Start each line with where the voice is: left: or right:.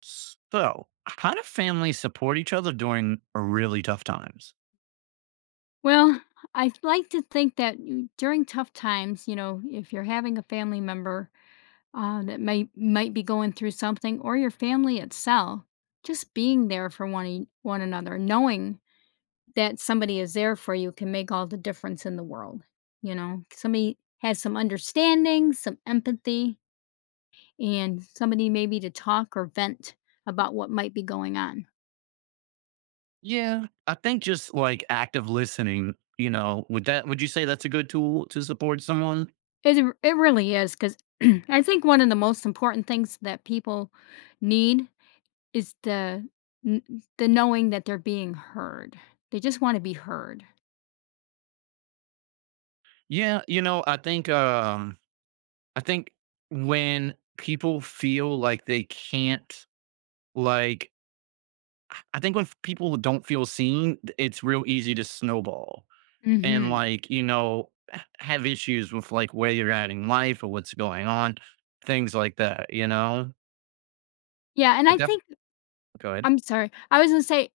right: So, how do families support each other during really tough times?
left: Well, I like to think that during tough times, you know, if you're having a family member that might be going through something, or your family itself, just being there for one another, knowing that somebody is there for you, can make all the difference in the world. You know, somebody has some understanding, some empathy, and somebody maybe to talk or vent about what might be going on.
right: Yeah, I think just like active listening, would you say that's a good tool to support someone?
left: It really is because I think one of the most important things that people need is n the knowing that they're being heard. They just wanna be heard.
right: Yeah, I think when people feel like they can't, like, I think when people don't feel seen, it's real easy to snowball and,
left: Mhm.
right: like, have issues with like where you're at in life or what's going on, things like that, you know?
left: Yeah, and
right: I
left: I
right: def
left: think
right: Go ahead.
left: I'm sorry. I was gonna say,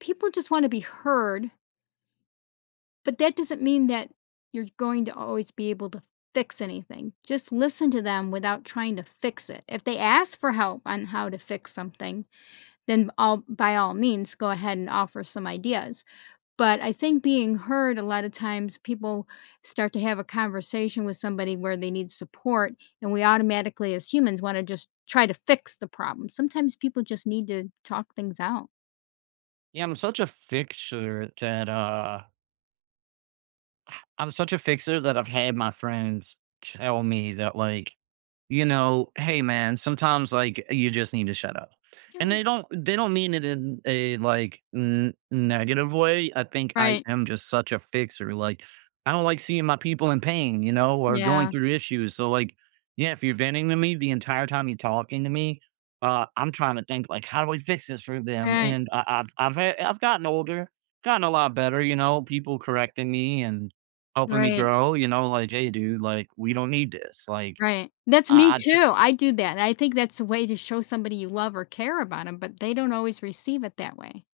left: people just wanna be heard, but that doesn't mean that you're going to always be able to fix anything. Just listen to them without trying to fix it. If they ask for help on how to fix something, then all by all means, go ahead and offer some ideas. But I think being heard a lot of times people start to have a conversation with somebody where they need support and we automatically as humans want to just try to fix the problem. Sometimes people just need to talk things out.
right: Yeah, I'm such a fixer that I've had my friends tell me that, like, "Hey, man, sometimes, like, you just need to shut up." And
left: Yeah.
right: they don't mean it in a, like, n negative way. I think I
left: Right.
right: am just such a fixer, like, I don't like seeing my people in pain, or going
left: Yeah.
right: through issues, so, like, yeah, if you're venting to me the entire time you're talking to me, I'm trying to think, like, "How do we fix this for them?"
left: Right.
right: And I I've had I've gotten older, gotten a lot better, people correcting me and helping me
left: Right.
right: grow, like, "Hey, dude, like, we don't need this." Like,
left: Right. That's me
right: I just
left: too. I do that. And I think that's a way to show somebody you love or care about them, but they don't always receive it that way.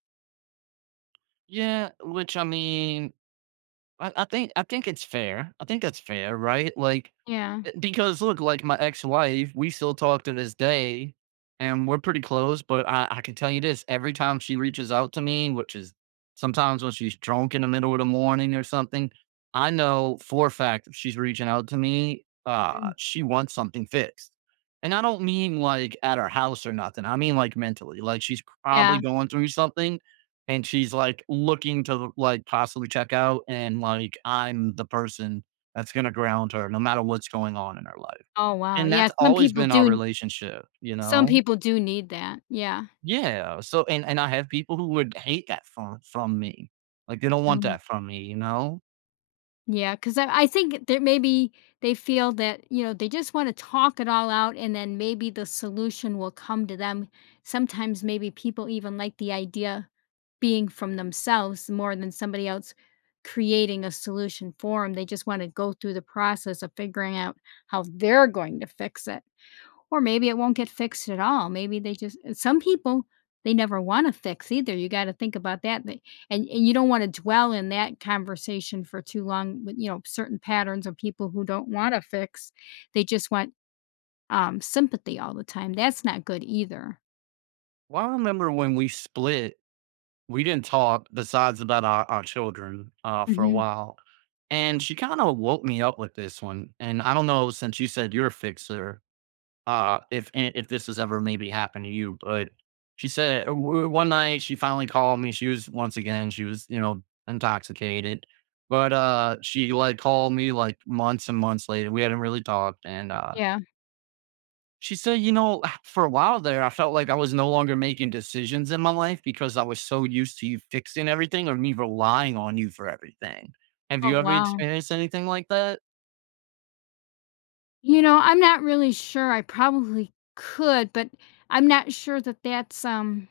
right: yeah, which I mean, I think it's fair. I think that's fair, right? Like,
left: Yeah.
right: because look, like my ex-wife, we still talk to this day, and we're pretty close. But I can tell you this: every time she reaches out to me, which is sometimes when she's drunk in the middle of the morning or something, I know for a fact if she's reaching out to me,
left: Mm.
right: she wants something fixed. And I don't mean like at her house or nothing. I mean like mentally. Like she's probably
left: Yeah.
right: going through something, and she's like looking to like possibly check out, and like I'm the person that's gonna ground her no matter what's going on in her life,
left: Oh wow.
right: and
left: Yeah.
right: that's
left: Some
right: always
left: people
right: been our
left: do.
right: relationship, you
left: Some
right: know?
left: people do need that. Yeah.
right: Yeah, so and I have people who would hate that from me. Like, they don't want that from me, you know?
left: Yeah, cause I think that maybe they feel that, you know, they just wanna talk it all out and then maybe the solution will come to them. Sometimes maybe people even like the idea being from themselves more than somebody else creating a solution for 'em. They just wanna go through the process of figuring out how they're going to fix it. Or maybe it won't get fixed at all. Maybe they just and some people, they never wanna fix either. You gotta think about that. They and you don't wanna dwell in that conversation for too long with, you know, certain patterns of people who don't wanna fix. They just want, sympathy all the time. That's not good either.
right: Well, I remember when we split, we didn't talk besides about our children, for a
left: Mhm.
right: while, and she kinda woke me up with this one, and I don't know since you said you're a fixer, if this has ever maybe happened to you, but she said one night she finally called me. She was once again, she was, intoxicated. But she like called me like months and months later. We hadn't really talked. And
left: Yeah.
right: she said, for a while there, I felt like I was no longer making decisions in my life because I was so used to you fixing everything or me relying on you for everything. Have
left: Oh,
right: you ever
left: wow.
right: experienced anything like that?
left: You know, I'm not really sure. I probably could, but I'm not sure that that's,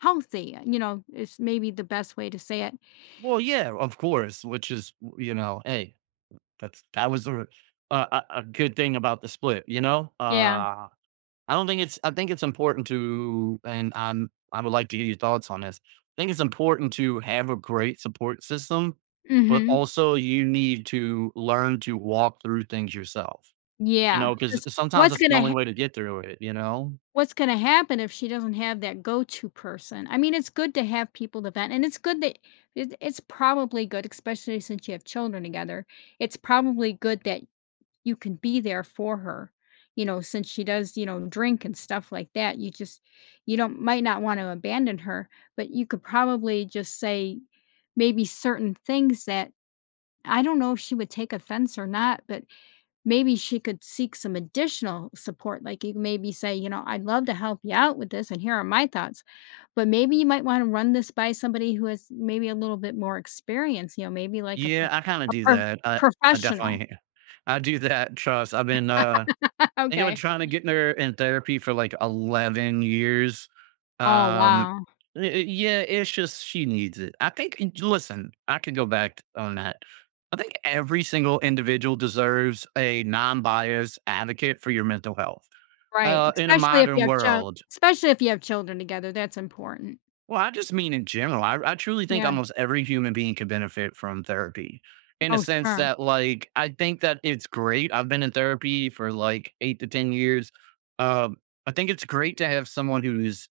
left: healthy, you know, it's maybe the best way to say it.
right: Well, yeah, of course, which is, hey, that was a good thing about the split, you know?
left: Yeah.
right: I don't think it's I think it's important to, and I would like to hear your thoughts on this. I think it's important to have a great support system, but
left: Mhm.
right: also you need to learn to walk through things yourself,
left: Yeah,
right: because
left: because
right: sometimes
left: what's
right: that's the
left: gonna
right: only
left: ha
right: way to get through it, you know?
left: what's gonna happen if she doesn't have that go-to person? I mean, it's good to have people to vent, and it's good that it's probably good, especially since you have children together, it's probably good that you can be there for her, you know, since she does, you know, drink and stuff like that, you just you don't might not wanna abandon her, but you could probably just say maybe certain things that I don't know if she would take offense or not, but maybe she could seek some additional support. Like you maybe say, you know, I'd love to help you out with this, and here are my thoughts. But maybe you might want to run this by somebody who has maybe a little bit more experience, you know, maybe like
right: Yeah, I kinda
left: a
right: do
left: pro-
right: that. I I
left: professional.
right: definitely I do that, trust. I think I've been
left: Okay.
right: trying to get in there in therapy for like 11 years.
left: Oh,
right: Um,
left: wow.
right: yeah, it's just she needs it. I think, listen, I could go back on that. I think every single individual deserves a non biased advocate for your mental health.
left: Right.
right: In a
left: Especially if you
right: modern
left: have child.
right: world,
left: Especially if you have children together, that's important.
right: well, I just mean in general. I truly think
left: Yeah.
right: almost every human being could benefit from therapy in a
left: Oh,
right: sense
left: sure.
right: that, like, I think that it's great. I've been in therapy for like 8 to 10 years. Um, I think it's great to have someone who's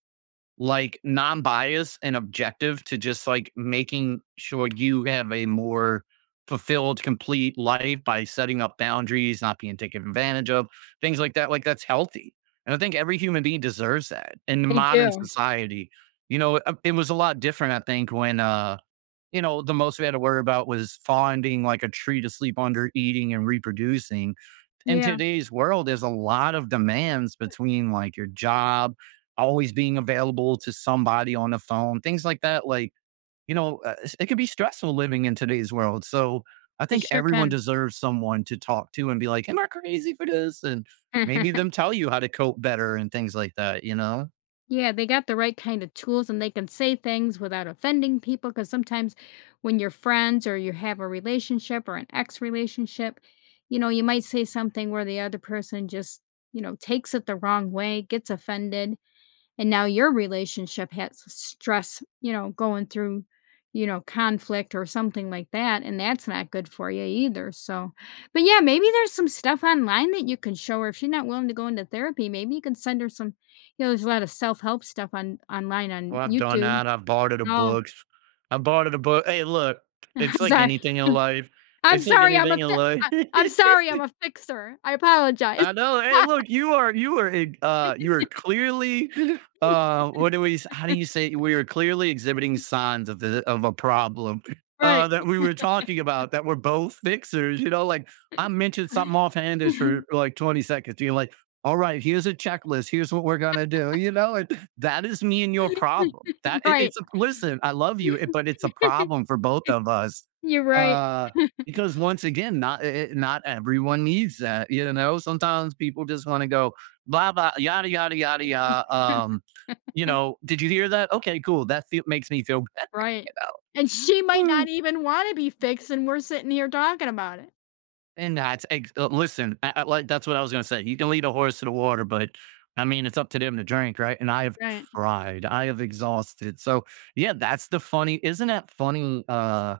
right: like non-biased and objective to just like making sure you have a more fulfilled complete life by setting up boundaries, not being taken advantage of, things like that. Like, that's healthy, and I think every human being deserves that in
left: They
right: modern
left: do.
right: society. It was a lot different, I think, when the most we had to worry about was finding like a tree to sleep under, eating, and reproducing. In
left: Yeah.
right: today's world, there's a lot of demands between like your job, always being available to somebody on the phone, things like that. Like, it could be stressful living in today's world. So I
left: They
right: think
left: sure
right: everyone
left: can.
right: deserves someone to talk to and be like, am I crazy for this? And maybe them tell you how to cope better and things like that, you know?
left: Yeah, they got the right kind of tools and they can say things without offending people because sometimes when you're friends or you have a relationship or an ex relationship, you know, you might say something where the other person just, you know, takes it the wrong way, gets offended and now your relationship has stress, you know, going through, you know, conflict or something like that, and that's not good for you either. So, but yeah, maybe there's some stuff online that you can show her if she's not willing to go into therapy. Maybe you can send her some. You know, there's a lot of self help stuff on online on
right: Well, I've done
left: YouTube.
right: that. I've borrowed the
left: Oh,
right: books. I borrowed a book. Hey, look,
left: I'm
right: it's like
left: sorry.
right: anything in life.
left: I'm
right: It's like
left: sorry. I'm
right: anything
left: a.
right: in
left: Fi-
right: life.
left: I, I'm sorry. I'm a fixer. I apologize.
right: I know. Hey, look, you are clearly what do we s- how do you say it? We are clearly exhibiting signs of a problem
left: Right.
right: that we were talking about, that we're both fixers, you know, like I mentioned something offhandish for like 20 seconds. You're like, all right, here's a checklist, here's what we're gonna do, and that is me and your problem. That it,
left: Right.
right: it's a listen, I love you, but it's a problem for both of us.
left: You're right.
right: Uh because once again, not eh eh not everyone needs that, you know? Sometimes people just wanna go, "Blah, blah, yada, yada, yada, ya" "Did you hear that? Okay, cool. That feel makes me feel better.
left: Right, and she might not
right: Woo."
left: even wanna be fixed, and we're sitting here talking about it.
right: And listen, like, that's what I was gonna say. You can lead a horse to the water, but I mean, it's up to them to drink, right? And I have
left: Right,
right: tried, I have exhausted. So yeah, that's the funny. Isn't that funny? Uh,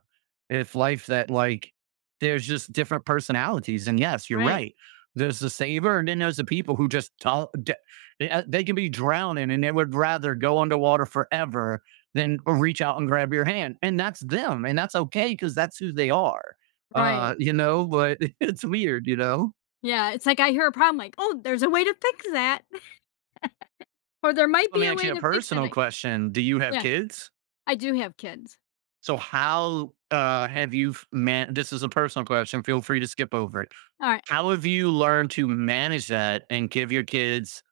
right: if life that like there's just different personalities, and yes, you're
left: right,
right: right. There's the saver, and then there's the people who just they can be drowning, and they would rather go underwater forever than reach out and grab your hand, and that's them, and that's okay because that's who they are.
left: right.
right: But it's weird, you know?
left: Yeah, it's like I hear a problem, like, "Oh, there's a way to fix that," or "There
right: So
left: might
right: let
left: be
right: me
left: a
right: ask
left: way
right: you a
left: to fix that."
right: personal
left: I
right: question. Do you have
left: yeah,
right: kids?
left: I do have kids.
right: So how have you f- man? This is a personal question. Feel free to skip over it.
left: Alright.
right: How have you learned to manage that and give your kids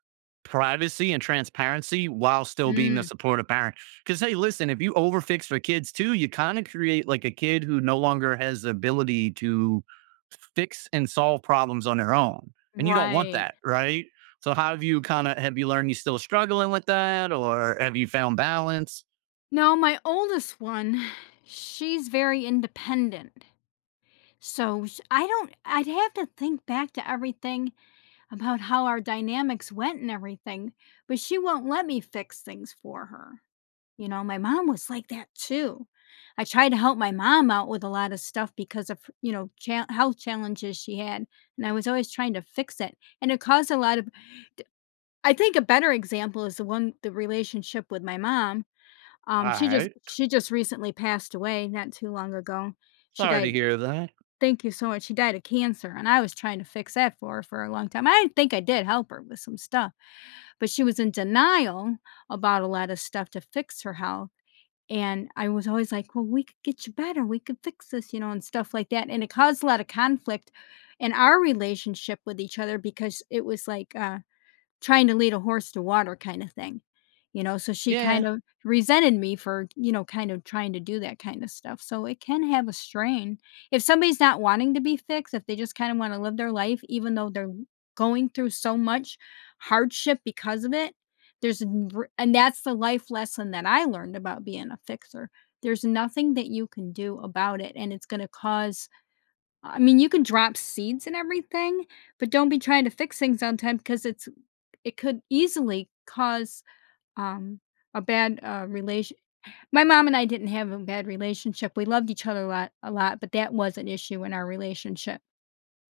right: privacy and transparency while still being a
left: Mm.
right: supportive parent? Because hey, listen, if you overfix for kids too, you kind of create like a kid who no longer has the ability to fix and solve problems on their own. And you don't want
left: Right.
right: that, right? So how have you kind of have you learned, you still struggling with that, or have you found balance?
left: No, my oldest one, she's very independent, so sh I don't I'd have to think back to everything about how our dynamics went and everything, but she won't let me fix things for her. You know, my mom was like that too. I tried to help my mom out with a lot of stuff because of, you know, health challenges she had. And I was always trying to fix it. And it caused a lot of, I think a better example is the one, the relationship with my mom.
right: All right.
left: She just recently passed away not too long ago. She
right: Sorry
left: died.
right: to hear that.
left: Thank you so much. She died of cancer. And I was trying to fix that for her for a long time. I think I did help her with some stuff, but she was in denial about a lot of stuff to fix her health and I was always like, "Well, we could get you better. We could fix this," you know, and stuff like that, and it caused a lot of conflict in our relationship with each other because it was like, trying to lead a horse to water kind of thing, you know, so she kind
right: Yeah.
left: of resented me for, you know, kind of trying to do that kind of stuff, so it can have a strain. If somebody's not wanting to be fixed, if they just kinda wanna live their life even though they're going through so much hardship because of it, there's n r and that's the life lesson that I learned about being a fixer. There's nothing that you can do about it, and it's gonna cause I mean, you can drop seeds and everything, but don't be trying to fix things on time because it could easily cause, um, a bad, relation my mom and I didn't have a bad relationship. We loved each other a lot, but that was an issue in our relationship.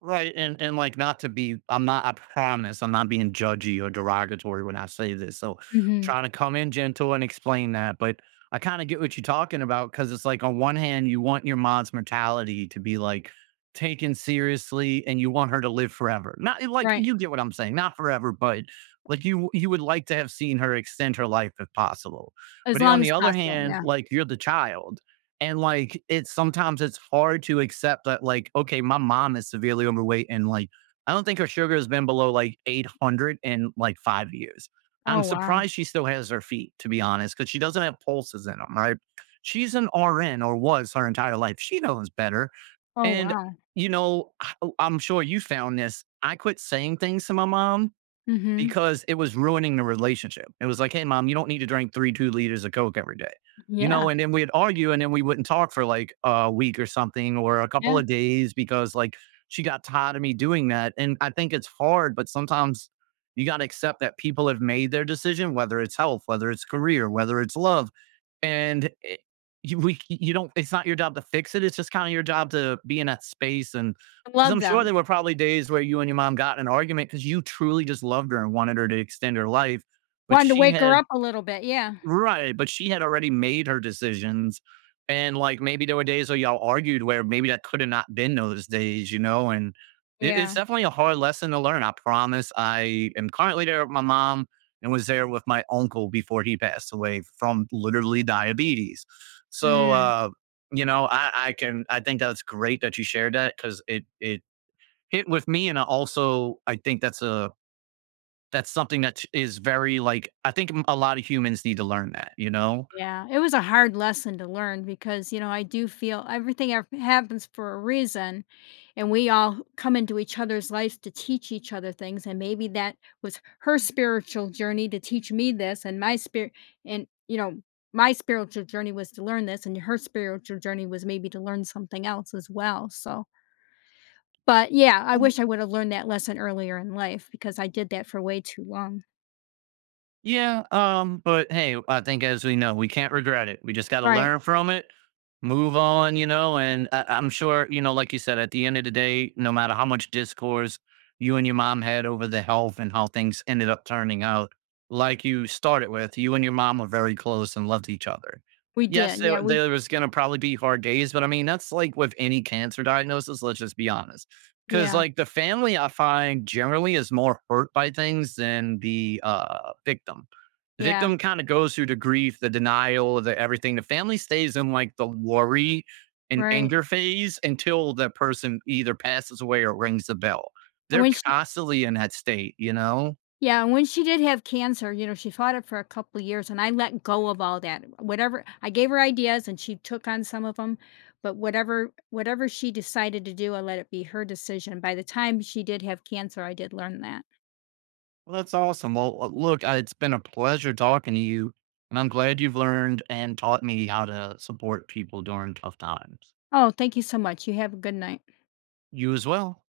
right: Right, and, like, not to be I'm not I promise I'm not being judgy or derogatory when I say this, so
left: Mhm.
right: trying to come in gentle and explain that, but I kinda get what you're talking about, because it's like on one hand, you want your mom's mortality to be, like, taken seriously and you want her to live forever. Not eh, like,
left: Right.
right: you get what I'm saying, not forever, but, like, you would like to have seen her extend her life if possible.
left: As
right: But
left: long
right: on
left: as
right: the other
left: possible,
right: hand,
left: yeah.
right: like, you're the child, and like it's sometimes it's hard to accept that, like, okay, my mom is severely overweight, and like I don't think her sugar has been below like 800 in like 5 years.
left: Oh,
right: I'm
left: wow.
right: surprised she still has her feet, to be honest, because she doesn't have pulses in them, right? She's an RN or was her entire life. She knows better.
left: Oh,
right: And,
left: wow.
right: I'm sure you found this. I quit saying things to my mom
left: Mhm.
right: because it was ruining the relationship. It was like, hey, mom, you don't need to drink three, 2 liters of Coke every day. You
left: Yeah.
right: know, and then we'd argue and then we wouldn't talk for like a week or something or a couple
left: Yeah.
right: of days because like she got tired of me doing that. And I think it's hard, but sometimes you got to accept that people have made their decision, whether it's health, whether it's career, whether it's love. And it, you, we, you don't, it's not your job to fix it. It's just kind of your job to be in that space, and
left: I
right: 'cause
left: love
right: I'm sure
left: them.
right: there were probably days where you and your mom got in an argument because you truly just loved her and wanted her to extend her life, but
left: Wanted to
right: she
left: wake her
right: had
left: up a little bit, yeah.
right: right, but she had already made her decisions, and, like, maybe there were days where y'all argued where maybe that coulda not been those days, and it
left: Yeah.
right: it's definitely a hard lesson to learn, I promise. I am currently there with my mom and was there with my uncle before he passed away from literally diabetes. So,
left: Mm.
right: I think that's great that you shared that because it with me, and I also, I think that's a that's something that is very, like, I think a lot of humans need to learn that, you know?
left: Yeah, it was a hard lesson to learn because, you know, I do feel everything happens for a reason. And we all come into each other's lives to teach each other things. And maybe that was her spiritual journey to teach me this, and my spirit, and, you know, my spiritual journey was to learn this, and her spiritual journey was maybe to learn something else as well. So, but yeah, I wish I would have learned that lesson earlier in life because I did that for way too long.
right: Yeah, but hey, I think as we know, we can't regret it. We just gotta
left: Right.
right: learn from it, move on, and I'm sure, like you said, at the end of the day, no matter how much discourse you and your mom had over the health and how things ended up turning out, like you started with, you and your mom were very close and loved each other.
left: We
right: Yes,
left: did. Yeah.
right: there,
left: We,
right: there was going to probably be hard days, but I mean, that's like with any cancer diagnosis, let's just be honest. 'Cause
left: yeah.
right: like the family I find generally is more hurt by things than the
left: Yeah.
right: victim kind of goes through the grief, the denial, the everything. The family stays in like the worry and
left: Right.
right: anger phase until the person either passes away or rings the bell.
left: And
right: They're
left: when she,
right: constantly in that state, you know?
left: yeah, and when she did have cancer, you know, she fought it for a couple of years, and I let go of all that. Whatever I gave her ideas, and she took on some of them, but whatever she decided to do, I let it be her decision. By the time she did have cancer, I did learn that.
right: Well, that's awesome. Well, look, it's been a pleasure talking to you. And I'm glad you've learned and taught me how to support people during tough times.
left: Oh, thank you so much. You have a good night.
right: You as well.